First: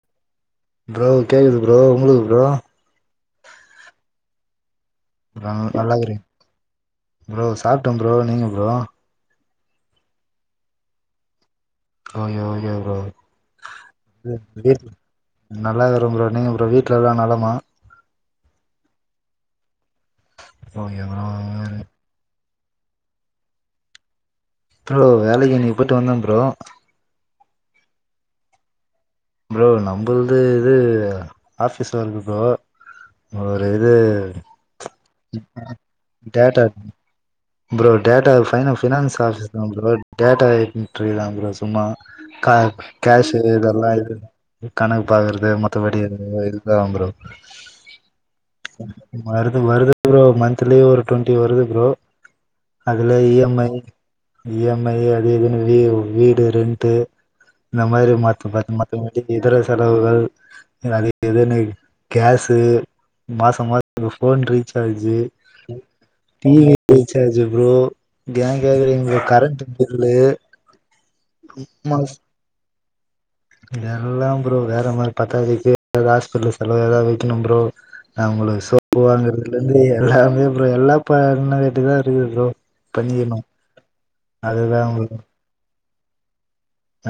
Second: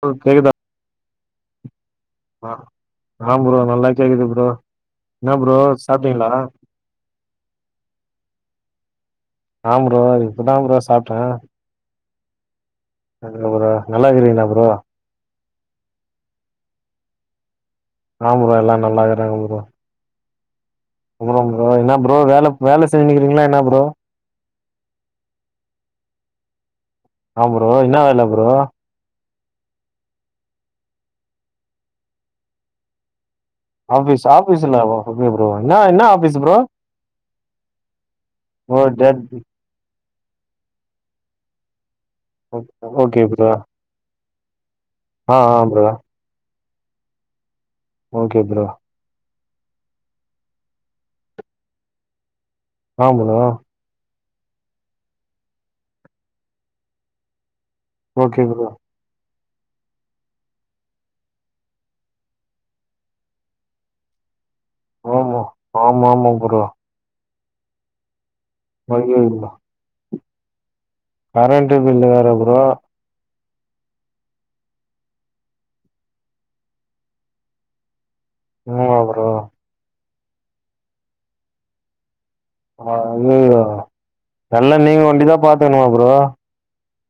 Bro கேக்குதா bro கேக்குது bro உங்களுக்கு ப்ரோ ஆ ப்ரோ நல்லா கேக்குது ப்ரோ என்ன ஆ ப்ரோ நல்லாருக்கிற சாப்ட்டீங்களா ப்ரோ ப்ரோ சாப்ட்ட ப்ரோ நீங்க ப்ரோ ஆம் ப்ரோ இப்பதா ப்ரோ சாப்ட்ட ஓகே ஓகே ப்ரோ சொல்லுங்க ப்ரோ நல்லா இருக்கிறிங்களா ப்ரோ நல்லா இருக்குற ப்ரோ நீங்க ப்ரோ வீட்டல எல்லா நலமா ஆ ப்ரோ எல்லா நல்லா இருக்குறாங்க ப்ரோ ஓயோ அப்பற ப்ரோ என்ன ப்ரோ வேல வேல செஞ்சுன்னு இருக்கிறீங்களா என்ன ப்ரோ ப்ரோ வேலைக்கு இன்னிக்கு போய்டு வந்த ப்ரோ ஆ ப்ரோ என்னா வேல ப்ரோ ப்ரோ நம்மள்து இது ஆஃபீஸ் ஒர்க் ப்ரோ ஒரு இது ஆஃபீஸ் ஆபீஸ்ல எப்டி ப்ரோ என்ன என்ன office bro data bro data finance ஓ ஃப்பினான்ஸ் டேட் ஆஃபீஸ் தா ப்ரோ டேட்டா என்டரி தா ப்ரோ சும்மா கா ஓகே ப்ரோ கஷியர் இதெல்லா இது கணக்கு ஆ பாக்றது ஆ ப்ரோ மத்தபடி ஓ இதுதா ப்ரோ ஓகே ப்ரோ வருது வருது ப்ரோ மந்த்த்லி ஒரு டுவெண்ட்டி வருது ப்ரோ ஆ அதுல E bro M I E M I அது இதுன்னு வீடு ரெண்டு இந்த மாரி ஓகே மத்த [unintelligible] ப்ரோ இந்த மாதிரி இதர செலவுகள் அது இதுன்னு கேஸு மாச மா [unintelligible] போன் ரீசார்ஜு ஆமா ஆமா ஆமா ப்ரோ டிவி ரீசார்ஜு ப்ரோ அத எய கேக்குறீங்க ப்ரோ ஐயையோ கரண்ட் பில்லு கரண்ட் பில்லு வேற ப்ரோ எல்லா ப்ரோ வேற மாரி பத்தாதுக்கு ஏதாவது ஹாஸ்பிட்டல் செலவு ஏதாவது வைக்கணு ப்ரோ நா அவங்களுக்கு ஆமா சோப்பு ப்ரோ வாங்குறதுல இருந்து எல்லாமே ப்ரோ எல்லா பண்ண கட்டுதா இருக்கு ப்ரோ பண்ணிக்கணு அய்யய்யோ எல்ல அதுதா ப்ரோ நீங்க ஓண்டிதா பாத்துக்கணுமா ப்ரோ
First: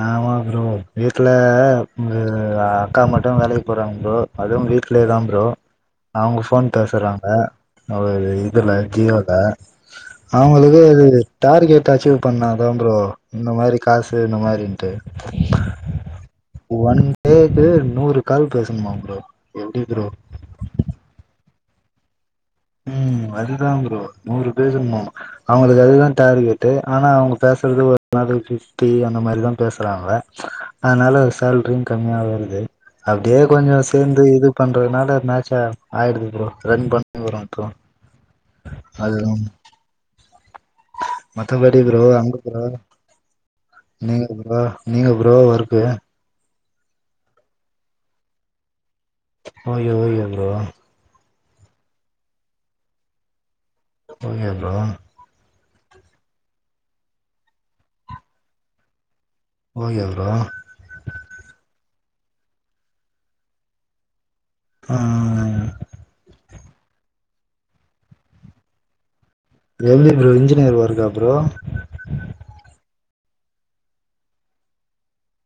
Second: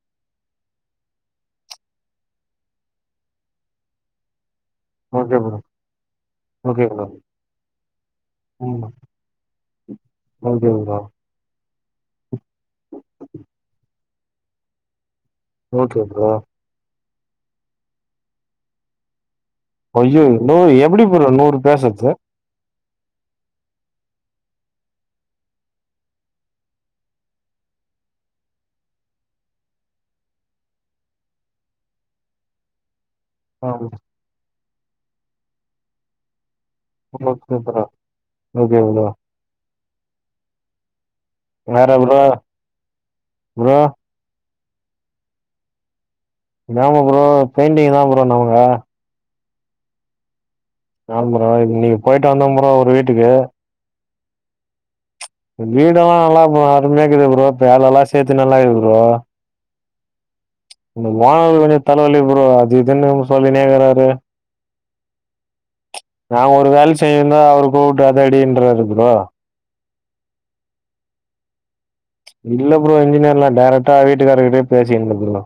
ஆமா ப்ரோ வீட்டுல அக்கா மட்டு வேலைக்கு போடுறாங்க ப்ரோ அதுவு வீட் ட்லே தான் ப்ரோ அவங்க ஃபோன் ஓகே ப்ரோ பேசுறாங்க ஒரு இதுல ம் ஜியோல ஓகே அவங்களுக்கு ப்ரோ டார்கெட் அச்சீவ் பண்ணாதா ப்ரோ இந்த மாறிகாசு இந்த மாறின்டு ஓகே ப்ரோ ஒன் டேக்கு நூறு கால் பேசணுமாம் ப்ரோ எப்டி ப்ரோ ஐய்யோ என்னமோ எப்டி ப்ரோ நூறு பேசுறது ம் அதுதான் ப்ரோ நூறு பேசணுமா அவங்களுக்கு அதுதா டார்கெட்டு ஆனா அவங்க பேசுறது ஒரு நாளுக்கு பிப்டி அந்த மாறிதா பேசுறாங்க அதனால சேல்ரியும் கம்மியா வருது அப்டியே ஆ கொஞ்சசோ சேந்து இது பண்றதுனால மேச்சா ஆயிடுது ப்ரோ ரன் பண்ண ஓகே பன்றோம் ப்ரோ ஓகே ப்ரோ அது மத்தபடி ப்ரோ அங்க ப்ரோ ப்ரோ நீங்க ப்ரோ நீங்க ப்ரோ ஒர்க்கு நாமோ ப்ரோ பெயிண்டிங் தான் ப்ரோ நமக்கு ஓகே ஓகே ப்ரோ நா ப்ரோ நீங்க போயிட்டு வந்தன் ப்ரோ ஒரு வீட்டுக்கு போனியா ப்ரோ வீடெல்லா நல்லா அருமையாகிது ப்ரோ வேலைலா சேத்து நல்லா இருக்குது ப்ரோ ஓகே ப்ரோ இந்த ஒனாரு கொஞ்சோ தலைவலி ப்ரோ அது இதுன்னு சொல்லினேயிருக்கிறாரு ஆ நா ஒரு வேல செஞ்சுனுயிருந்தா அவரு கூப்டு அத அடின்றாரு ப்ரோ எப்டி ப்ரோ இன்ஜினியர் ஒர்க்கா ப்ரோ இல்ல ப்ரோ இன்ஜினியர்லா டேரெக்டா வீட்டுக்காரர்கிட்டே பேசி [unintelligible] ப்ரோ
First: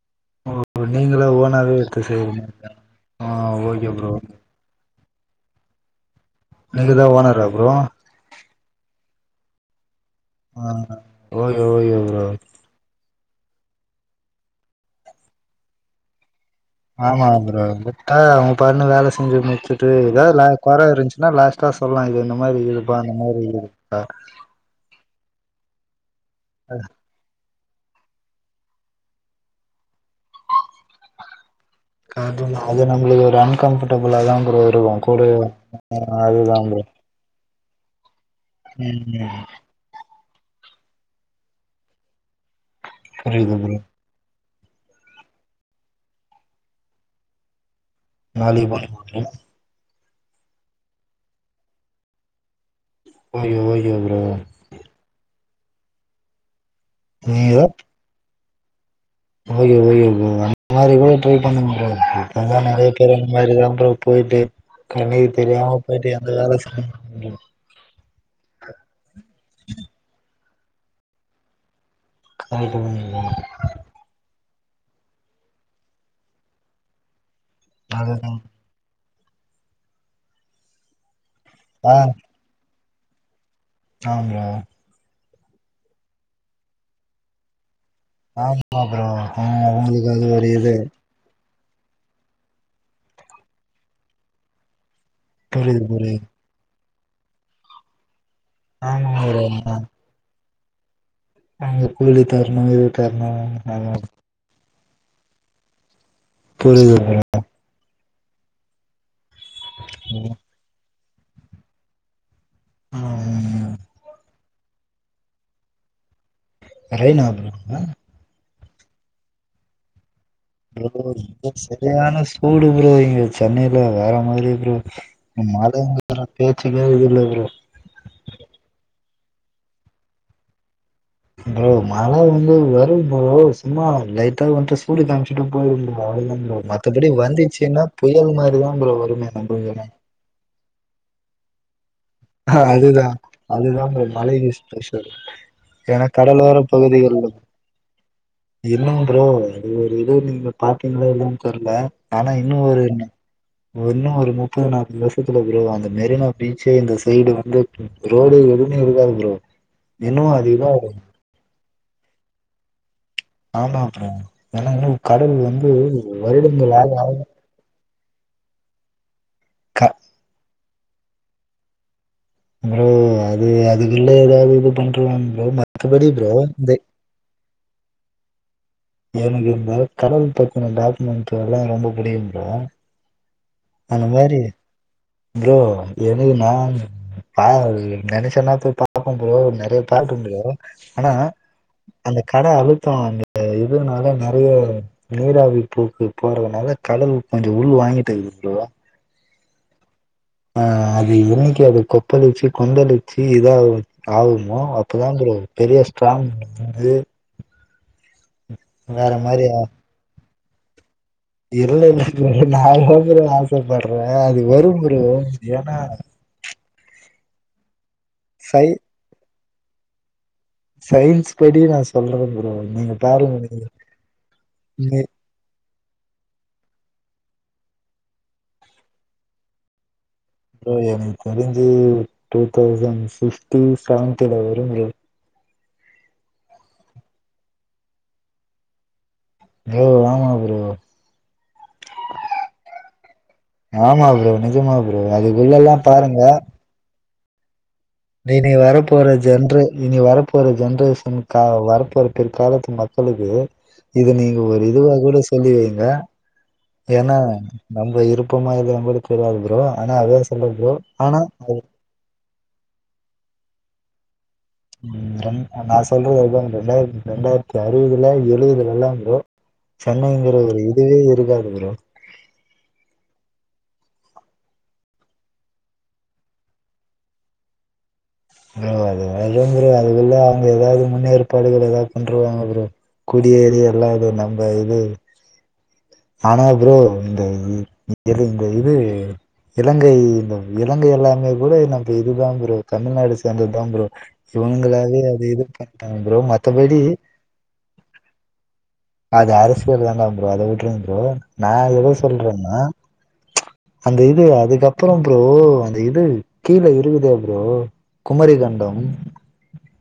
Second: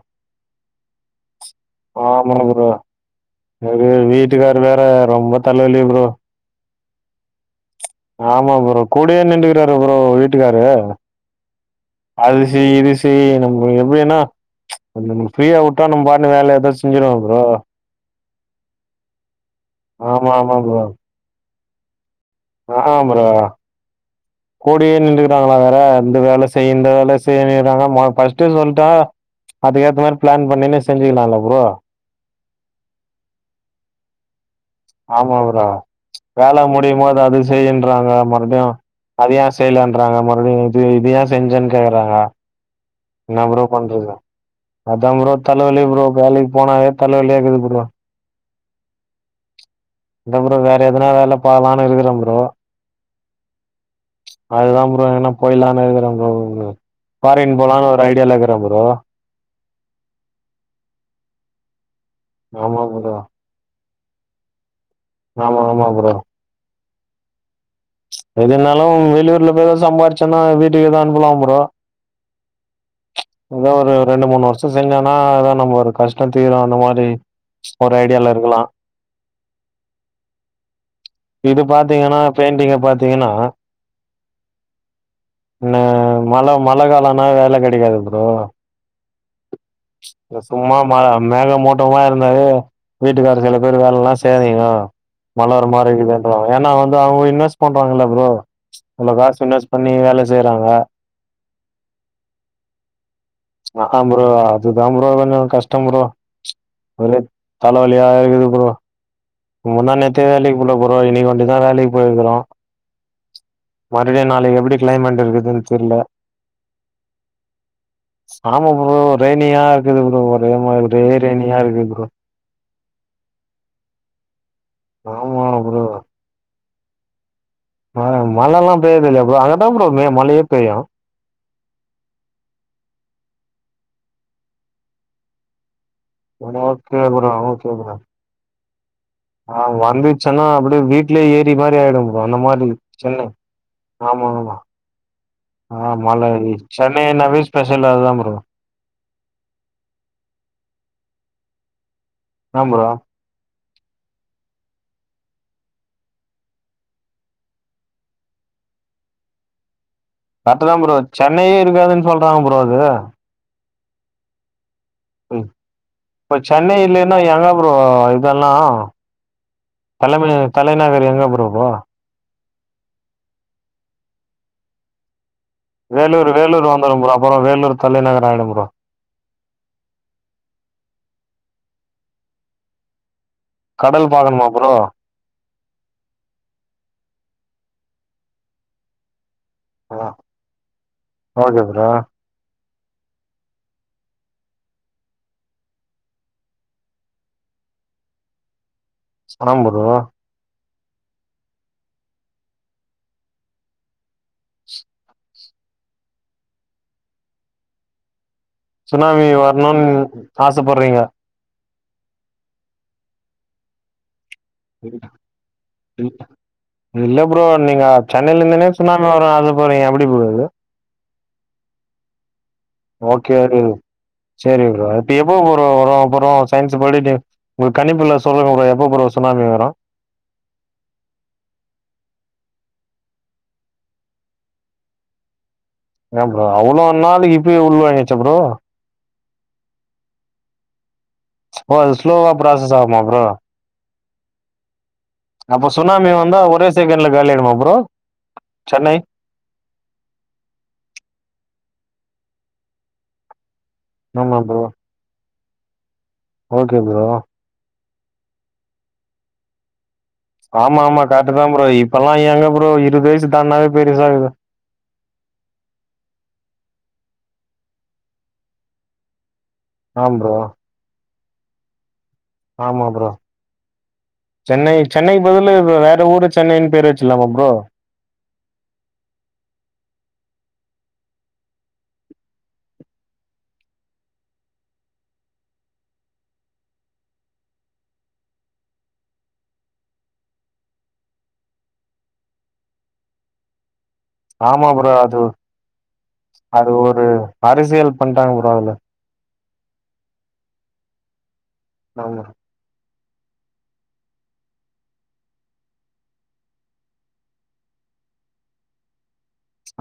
ஓ நீங்கள ஓனாவே எடுத்து ஆமா செய்யற ஆ ஓகே ப்ரோ இது வேற ரொம்ப தலவலி ப்ரோ நீங்கத ஓனரா ப்ரோ ஆமா ப்ரோ கூடே நின்டுகிறாரு ப்ரோ விட் ஆ ஓகே ஓகே ப்ரோ அது செய் இது செய் நம்ம எப்டினா ந நம்ம ஃப்ரீயா விட்டா நம்ம பாட்னு வேல ஏதாச்சு ஆமா ப்ரோ கா அவங்க பாட்டுண்ணு வேல செஞ்சு முடிச்சுட்டு ஆமா ஏதாவது வேல ஆமா குறை இருந்துச்சுன்னா லாஸ்ட் ட்டா சொல்லா இது இந்த மாறி ஆ ஆ ப்ரோ கூடியே நின்டுக்கிறாங்களா வேற இந்த வேல செய் இந்த வேல செ ரிறாங்க ஃபர்ஸ்ட்டு சொல்டா அதுக்கேத்த மாறி பிளான் பண்ணிணு செஞ்சுக்கலாம்ல ப்ரோ அது அது நம்மளுக்கு ஒரு அன்கம்டபுளாகத ப்ரோ இருக் ஆமா ப்ரோ வேல ப்ரோ முடியும்மோது அது செய்யின்றாங்க மறுபடியு ம் அத ம் ஏ செய்யல றாங்க மறுடிய இத எ செஞ்சன்னு கேக்குறாங்க இன்னா ப்ரோ பண்றது அதா ப்ரோ தலவலி ப்ரோ வேலைக்கு போனாவே தலவலியா இருக்குது ப்ரோ வேலைக்கு போனமாமே இல்ல ப்ரோ வேற எதனா வேலை பாக்கலானு இருக்குறேன் ப்ரோ ஓகே ஓகே ப்ரோ அதுதா ப்ரோ எங்னா போயிலான் இருக்கற ப்ரோ நீங்க பாரின் போலான் ஒரு ஐடியாலாகிற ப்ரோ ஓகே ஓகே ப்ரோ அந்த மாரி கூட ட்ரை பண்னுங் ப்ரோ அதுதா ஆமா நறைய பேர் ப்ரோ அங் இருக்குறாங் ப்ரோ போயிட்டு கண்னுக்கு ஆமா தெரியாம ஆமா போயிட்டு ப்ரோ எந்த வேலை செய் எதுனாலு வெளியூர்ல போய் சம்பாரிச்சன்னா வீட்டுக்கு எதுனா அனுப்பலா ப்ரோ அதுதா ஏதோ ஒரு ரெண்டு மூணு வருசோ இப்ப செஞ்சானா அதா நம் ஒரு கஷ்ட தீரு அந்த மாரி ஒரு ஐடியால இருக்கலா இது ஆ பாத்தீங்கனா பெயிண்டிங்க பாத்தீங்கனா ஆ ப்ரோ ன மழ மழ காலன்னா வேல கடைக்காது ப்ரோ ஆமா ப்ரோ ம் உ சும்மா மா மேக மூட் டுமா இருந்தாவே வீட்டுக்காரு சில பேர் வேல எல்லா செய்யாதீங்கோ மழ வர புரியுது மாரி புரியுது கீதுன்றாகோ ஏனா வந்து அவுங்க இன்வெஸ்ட் பண்றாங்கல்ல ப்ரோ ஆமா இவ்ளோ காஸ் ப்ரோ இன்வெஸ் பண்ணி வேல செய்றாங்க அங்க கூலி தரணு இது தரணு ஆமா ஆஹ ப்ரோ அது தா ப்ரோ கஷ்ட ப்ரோ புரியுது ப்ரோ தலைவலியா இருக்குது ப்ரோ முந்தா நேத்தே வேலைக்கு போல ப்ரோ இன்னக்கி ஓண்டி தா வேலைக் போயிகிறோ ம் ம்ம் மறுபடியு நாளைக்கி எப்டி கிளைமேட் இருக்குதுன் தெர்ல [unintelligible] ஆமா ப்ரோ ரெயிணியா இருக்குது ப்ரோ ஒரே ரெயிணியா இருக்குது ப்ரோ மூடு ப்ரோ இங்க சென்னையில வேற மாரி ப்ரோ ஆ இங் மழங்கர பேச்சிகே வழி இல்ல ப்ரோ மழமழலா பெய்யிது இல்ல ப்ரோ அங்கதா ப்ரோ மழையே பேயு ப்ரோ மழ வந்து வரும் ப்ரோ சும்மா லைட்டா வந்துட்டு சூடு காமிச் வண்டுபோயிடு ப்ரோ அவ்ளாதா ப்ரோ ஓகே மத்தபடி ப்ரோ ஓகே வந்துச்சினா ப்ரோ புயல் மாரிதா வருமே ஆ நம்பளுக்கு வந்துச்சினா அப்டியே வீட்லயே ஏறி மாரி ஆயிடும் ஒன்ன ஆ மாரிக் அதுதா சென்னை அதுதா ப்ரோ ஆமா மலை ஆமா ஸ்பெஷல் ஆ ஏன்னா மழை கடலோர சென்னை நாவே ஸ்பெஷல் அதா ப்ரோ இல்லங் ப்ரோ இது ஒரு இது நீங்க பாத்தீங்களா இல்லயான் தெர்ல ஆனா இன்னு ஆ ஒரு ப்ரோ இன்னு ஒரு முப்பது நாற்பது வருஷத்துல ப்ரோ அந்த மெரினா பீச்சே இந்த சைடு வந்து ரோடு எதுவுமே இருக்காது ப்ரோ இன்னு அது கரெக்ட்டு தா இதாகு ப்ரோ சென்னையே இருக்காதுன் சொல்றாங்க ப்ரோ அது ஆமா ப்ரோ ஏனா இங்க ம் இப்ப சென்னை ஆக இல்லைனா என்னா ப்ரோ இதெல்லா க தலைமை தலைநகர் எங்க ப்ரோ இப்போ ப்ரோ அது அதுக்குல்ல ஏதாவது இது பண்ருவாங் ப்ரோ மத்தபடி வேலூர் ப்ரோ வேலூர் இந்த வந்துரு ப்ரோ அப்புற வேலூர் தலைநகர் ஆயிடு ப்ரோ எனக்கு இந்த கடல் பத்தின டாக்குமெண்ட்டு எல்லா ரொம்ப புடிக்கு ப்ரோ கடல் அந்த மாரி பாக்கணுமா ப்ரோ ப்ரோ எனக்கு நா பா நெனச்ச நெரத்துக்கு பாப்ப ப்ரோ போய் பாக்ட்டும் ப்ரோ ஆனா ஓகே ப்ரோ அந்த கட அழுத்தோ அங்க இதுனால நெறைய நீராவி பூக்கு போறதனால களவு கொஞ்சோ உள் வாங்கிட்டு இருக்குது ப்ரோ ஆமா ப்ரோ ஆ அது என்னைக்கு அத கொப்பளிச்சு கொந்தளிச்சு இதாவ்து ஆகுமோ அப்பதா ப்ரோ பெரிய ஸ்ட்ராங்கு வந்து வேற சுனாமி மாரி வரணுன் ஆசப்பட்றீங்க இல்ல இல்ல ப்ரோ நா ஏ ப்ரோ ஆசப்பட்றே அது வரும் ப்ரோ ஏனா இல்ல ப்ரோ நீங்க சென்னையில சை இருந்துனே சுனாமி வரு ஆசப்படுறீங்க எப்டி ப்ரோ அது சயின்ஸ் படி நா சொல்ற ப்ரோ நீங்க ஓகே பாருங்க ரோ நீங்க செரி ப்ரோ நீ அதியு எப்ப ப்ரோ வரு ப்ரோ சயின்ஸ் படிடு உங்க கணிப்புல சொல்லுங்க ப்ரோ எப்ப ப்ரோ சுனாமி வரு ப்ரோ எனக் தெரிஞ்சு டூ தௌசண்ட் சிக்ஸ்டி செவன்டில வரு ஏ ப்ரோ அவ்ளோ நாளிக்கி இப்பயே உள் வாங்கிட்ச்சா ப்ரோ ப்ரோ ஆமா ப்ரோ ஓ அது ஸ்லோவா பிராசஸ் ஆகுமா ப்ரோ ஆமா ஃப்ரோ நிஜமா ஃப்ரோ அப்ப அதுக்குள்ளலா சுனாமி பாருங்க வந்தா ஒரே செகண்ட்ல காலியாய்டுமா ஃப்ரோ டே இன்னிக் வர போறது ஜென்ரே இனி வரப்போற ஜென்ரேஷன்கா வரப்போற பிற்காலத்து மக்களுக்கு இது நீங்க ஆமா ஒரு ப்ரோ இதுவா கூட சொல்லி வைங்க ஓகே ப்ரோ ஏனா நம்ம இருப்பமா இல்லியான் கூட தெரியாது ஃப்ரோ ஆனா அத வெச் ஆமா ஆமா கரட்டு தா ஃப்ரோ இப்பலா எங்க ஃப்ரோ இருவ்துயசு தான்ட்னாவே பெருசாகுது ம் ரெ நா சொல்றது ரெண்டாயிர ரெண்டாயிரத்தி அறுவதுல எழுபதுலலா வரு ஆ சென்னைங்கிற ப்ரோ ஒரு இதுவே இருக்காது ஃப்ரோ ஆமா ஃப்ரோ சென்னை சென்னை பதிலு வேற ஊரு சென்னைன்னு பேர் வச்சர்லாமா ஃப்ரோ ஃப்ரோ அது வந்து ஃப்ரோ அதுக்குள்ள அவுங்க ஏதாவது முன்னேற்பாடுகள் ஏதாவ்து பண்றுவாங்க ஃப்ரோ குடியேறி எல்லா இது நம்ப இது ஆனா ஃப்ரோ இந்த இதுங் ப்ரோ இது இலங்கை இந் இலங்கை எல்லாமே கூட நம்ம இதுதா ஃப்ரோ தமிழ்நாடு சேந்தத்தா ஃப்ரோ ஆமா ப்ரோ இவுங்களாவே அது இது பண்ட்டாங் ஃப்ரோ அது மத்தபடி ஒரு அரசியல் பண்ட்டாங்க ப்ரோ அதுல அது அரசியல் வேண்டா ஃப்ரோ அத வுட்றுங் ஃப்ரோ நா எத ஆமா சொல்றன்னா அந்த இது அதுக்கப்பற ஃப்ரோ அந்த இது கீழ இருக்குதா ஃப்ரோ குமரிகண்டம்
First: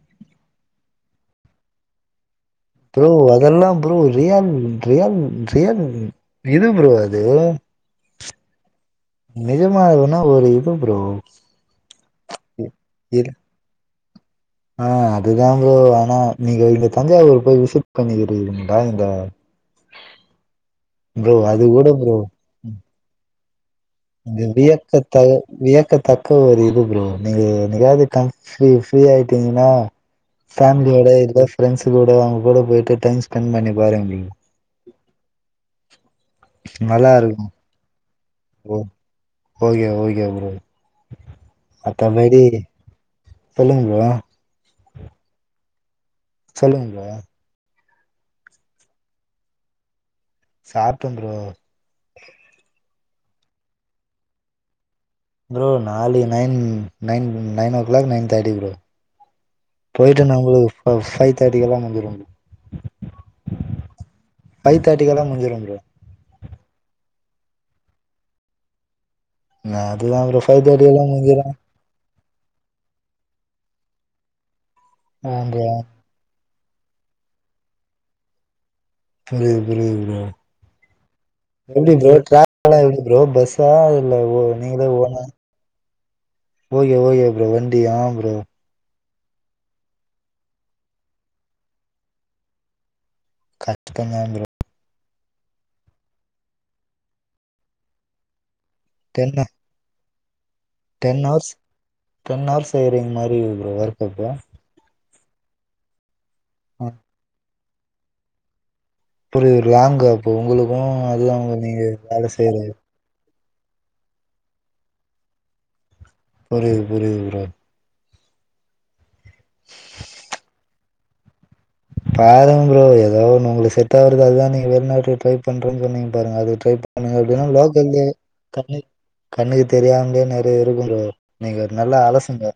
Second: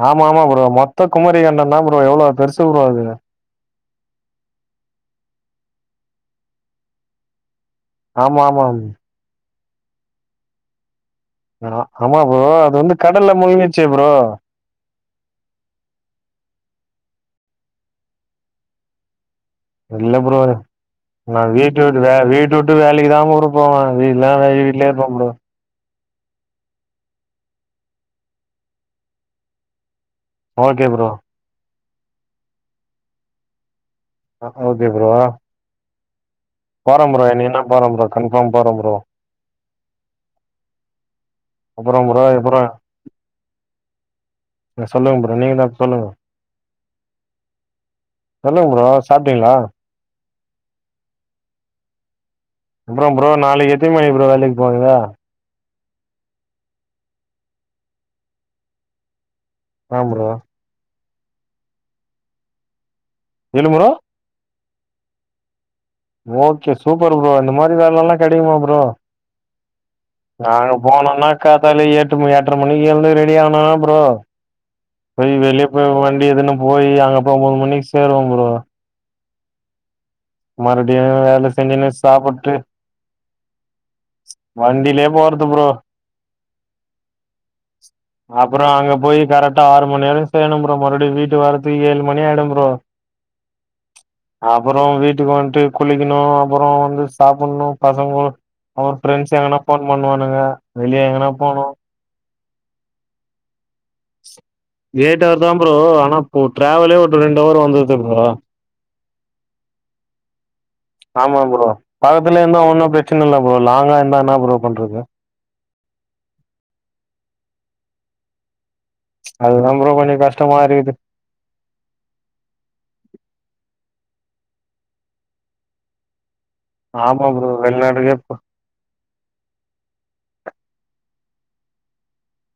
ஆமா ஆமா ஃப்ரோ மொத்த குமாரிகண்டந்தா ஃப்ரோ எவ்ளோ பெருச் ஃப்ரோ அதெல்லா ப்ரோ ரியல் ரியல் ரியல் இது ஃப்ரோ அது ஆமாமா நிஜமா அதுனா ஒரு இது ஃப்ரோ ஆமா ஃப்ரோ அது வந்து கடல்ல முழ்ங்கிச்சே ஃப்ரோ ஆ அதுதா ஃப்ரோ ஆனா நீங்க இந்த தஞ்சாவூர் போய் விசிட் பண்ணிக்கிறிங்ளா இந்த இல்ல ஃப்ரோ ப்ரோ நா அது கூட வீட்டவிட் வே ப்ரோ வீட்டவுட்டு வேலைக் தா ப்ரோ போவ அது இந்த இல்லாதய் வீட்லே இர்ப்ப வியக்கத்த ப்ரோ வியக்கத்தக்க ஒரு இது ஃப்ரோ நீங்க என்னிகாது க ஃப்ரீ ஃப்ரீ ஆயிட்டீங்ன்னா ஓகே ப்ரோ ஃபேமிலியோட இல்ல ஃரெண்ட்ஸ் கூட அவுங்க கூட போயிட்டு டைம் ஸ்பெண்ட் பண்ணி பாருங் ப்ரோ ஓகே ஓகே ஃப்ரோ போறே நல்லா ஃப்ரோ இருக்கு என்னிக்கினா நா போறே ஃப்ரோ ஓ ஓகே ஓகே ஃப்ரோ அப்புறம் மத்த ப்ரோ படி அப்புறம் சொல்லுங்க மேடோ சொல்லுங்க ஃபரோ நீங்க எதாச்சு சொல்லுங்க சொல்லுங்க ஃப்ரோ சொல்லுங்க ஃப்ரோ சாப்ட்டீங்ளா சாப்டே ஃப்ரோ அப்றோ ஃப்ரோ நாளைக்கு எத்தினி மணிக்கு ஃப்ரோ வேலைக்கு போவீங்க ஃப்ரோ நாளை nine nine nine o'clock nine thirty bro ஆ போயிட்டு ப்ரோ நா உங்களுக்கு ஃபை ஃபைவ் தேர்ட்டிக்குலா வந்துருவ எழுமுரா ஃபைவ் தேட்டிக்கெல்லா முடிஞ்சுறு ஃப்ரோ ஓகே சூப்பர் ஃப்ரோ இந்த மாரி வேலலா கெடைக்குமா ஃப்ரோ அதுதா ப்ரோ ஃபைவ் நாங்க தேர்ட்டிக்கெல்லா போனோம்னா முடிஞ்சிரு காத்தால எட் எட்டு மணி எட்டரை மணிக்கு எழுந்து ரெடி ஆனா ஃப்ரோ போய் ஆ ப்ரோ வெளியே போய் வண்டி எதுன்னு போயி அங்கப்போய் ஒன்பது மணிக்கு சேருவ ஃப்ரோ புரியுது புரியுது ஃப்ரோ மறுபடியு வேல செஞ்சுன்னு எப்டி ஃப்ரோ சாப்புட்டு ட்டாவல்லா எப்டி ப்ரோ பஸ்சா இல்ல ஓ நீங்களா வண்டிலயே ஓனா போறது ப்ரோ ஓகே ஓகே அப்றோ வண்டியா அப்றோ அங்க போய் கரெக்டா ஆறு மணி வரையு செய்ணு ப்றோ மறுபடியு வீட்டுக்கு வரத்துக்கு ஏழு மணி ஆயிடு ஃப்ரோ கட்த் கண்ணாலே அப்றோ வீட்டுக்கு வந்துட்டு குளிக்குணு அப்றோ வந்து சாப்புன்ணு பசங்க அவர் டென் ஃரெண்ட்ஸ் எங்கன்னா ஃபோன் பண்ணுவானுங்க வெளிய டென் எங்கன்னா ஹவர்ஸ் போனு டென் ஹவர்ஸ் செய்ரிங் மாரி ஒர்க் அப்போ ஏட்டவர் தா ஃப்ரோ ஆனா இப்ப ட்ராவலே ஒரு ரெண்டு ஹவர் வந்தருது ஃப்ரோ புரியுது லாங்கு அப்ப உங்களுக்கு அது அங்கு நீங்க வேல செய்றது சின்ன இல்ல ஃப்ரோ லாங்கா இருந்தா என்னா ஃப்ரோ பண்றது புரிது புரிது ஃப்ரோ அதுதா ஃப்ரோ கொஞ்சோ கஷ்டமா இருக்குது பாருங் ஃப்ரோ எதோ ஒன்னு உங்களுக்கு செட் ஆகுறது அதுதா நீங்க வெளிநாட்டுல ட்ரை பண்றன்னு சொன்னீங்க பாருங்க அது ட்ரை பண்ணுங்க ஆமா அப்டின்னா ப்ரோ லோக்கல்லியே வெளிநாட்டுக்கே போ. கண்ணுக் கண்ணுக்கு தெரியாமலே நெறைய இருக்கு ஃப்ரோ நீங்க நல்லா அலசுங்க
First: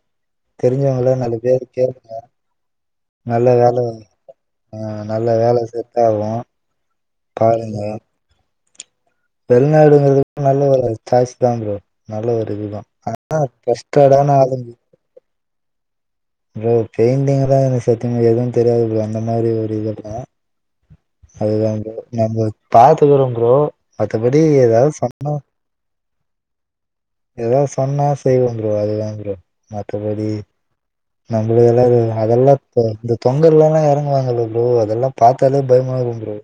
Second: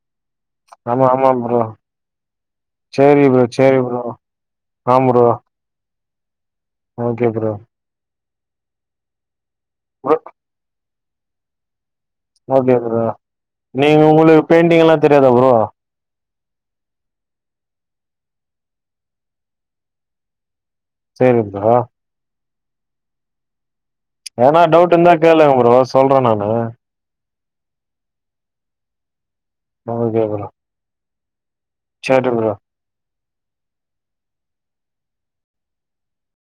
ஆமா தெரிஞ்சவங்கள ஆமா நாலு ப்ரோ பேர் கேளுங்க சேரி ப்ரோ நல்ல வேல சேரி ப்ரோ ஆ நல்ல வேல செட்டாகு ஓகே ஃப்ரோ ப்ரோ வெளிநாடுங்கிறது நல்ல ஒரு சாய்ஸ்தா ஃப்ரோ நல்ல ஒரு ஓகே இதுதா ப்ரோ ஆனா நீங்க ப்ரஸ்டாடன உங்களுக்கு ஆளுங்க பெயிண்டிங் எல்லா தெரியதா ஃப்ரோ ஃப்ரோ பெயிண்டிங்லா சத்தியமா எதுவு தெரியாது ஃப்ரோ இ அந்த மாரி ஒரு இதெல்லா சேரி அதுதா ப்ரோ ஃப்ரோ நம்ம பாத்துக்குறோ ஃப்ரோ எதனா டவுட் இருந்தா கேளுங்க ஃப்ரோ சொல்ற நானு எதாவுது சொன்னா செய்வோ ஃப்ரோ அதுதா ஃப்ரோ ஓகே மற்றபடி ப்ரோ நம்மளுதுல்லா ஓ சரி ப்ரோ அதெல்லா இப்ப இந்த தொங்கல்லலா எறங்குவாங்களல்ல ஃப்ரோ அதெல்லா பாத்தாலே பயம்மா இருக்கு ஃப்ரோ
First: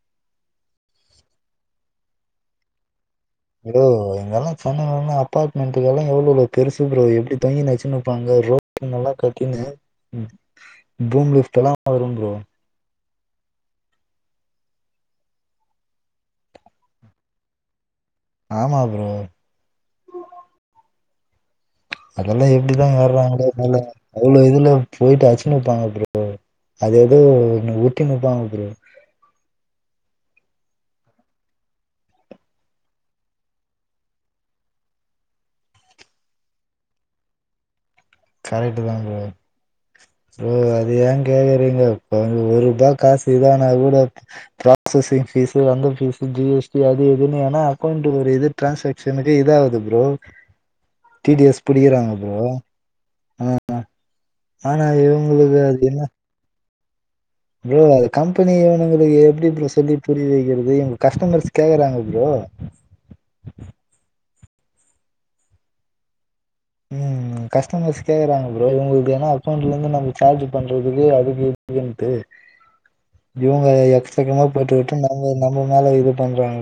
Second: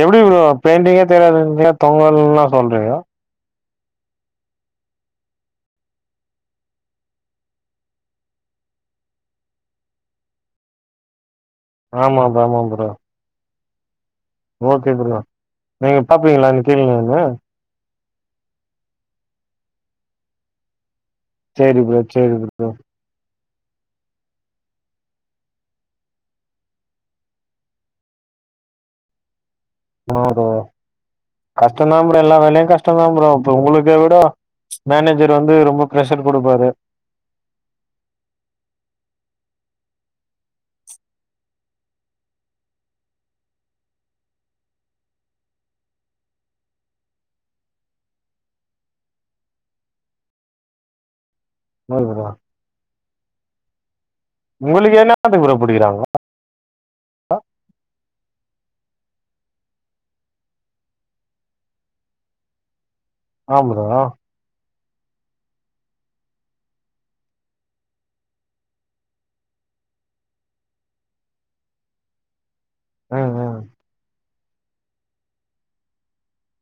எப்டி ப்ரோ பெயிண்டிங்கே தெரியாதுன்னீங்க தொங்கல்லா சொல்றீங்க ப்ரோ எங்கெல்லா சென்னையிலலா அபார்ட்மெண்ட்டு எல்லா எவ்ளோலோ பெருசு ஃப்ரோ எப்டி தொங்கினு அச்சுனு இருப்பாங்க ஃப்ரோ ரோ துண் எல்லா கட்டினு பூம் லிப்ட் எல்லா ஆமா ப்ரோ ஆமா ப்ரோ ஓகே ப்ரோ நீங்க பாப்பீங்களா அங்க கீழ நின்னு ஆமா ப்ரோ சேரி ப்ரோ சேரி அதெல்லா ப்ரோ எப்டிதா ஏறாங்கலோ மேல அவ்ளோ இதுல போயிட்டு அச்சினு இருப்பாங்க ப்ரோ அது எதோ ஒன்னு உருட்டினு இருப்பாங்க ப்ரோ ஆமா ப்ரோ கஷ்டம் தான் ப்ரோ எல்லா வேலையும் கஷ்டம் தா ப்ரோ இப்ப உங்களுக்கே விட மேனேஜர் வந்து ரொம்ப பிரஷர் குடுப்பாரு கரெட்டுதா ப்ரோ ப்ரோ அது ஏன் கேக்கறீங்க இப்ப வந்து ஒரூபா காசு இது ஆனா கூட ப்ராசஸிங் பீஸ்ஸு அந்த பீஸ்ஸு ஜி எஸ் டி அது இதுன்னு ஆனா அக்கவுண்ட்ல் ஒரு இது ட்ரான்சாக்க்ஷனுக்கு இது ஆவுது ப்ரோ டி டி எஸ் புடிக்கிறாங்க ப்ரோ ஆ ஆனா உங்களுக்கு என்னத்துக்கு ப்ரோ இவங்களுக்கு அது புடிக்கிறாங்க என்ன ப்ரோ அது கம்பெனி இவனுங்களுக்கு எப்டி ப்ரோ சொல்லி புரிற வைக்கிறது எங்க கஸ்டமர்ஸ் கேக்கறாங்க ப்ரோ ஆ ப்ரோ ம் கஸ்டமர்ஸ் கேக்கறாங்க ப்ரோ இவுங்களுக்கு ஏன்னா அக்கௌண்ட்லருந்து நம்ம சார்ஜி பண்றதுக்கு அதுக்கு இதுக்குன்ட்டு ம் ம் இவங்க எக்கசக்கமா போயிட்டு வரட்டும் நம்ப நம்ப மேல இது பண்றாங்க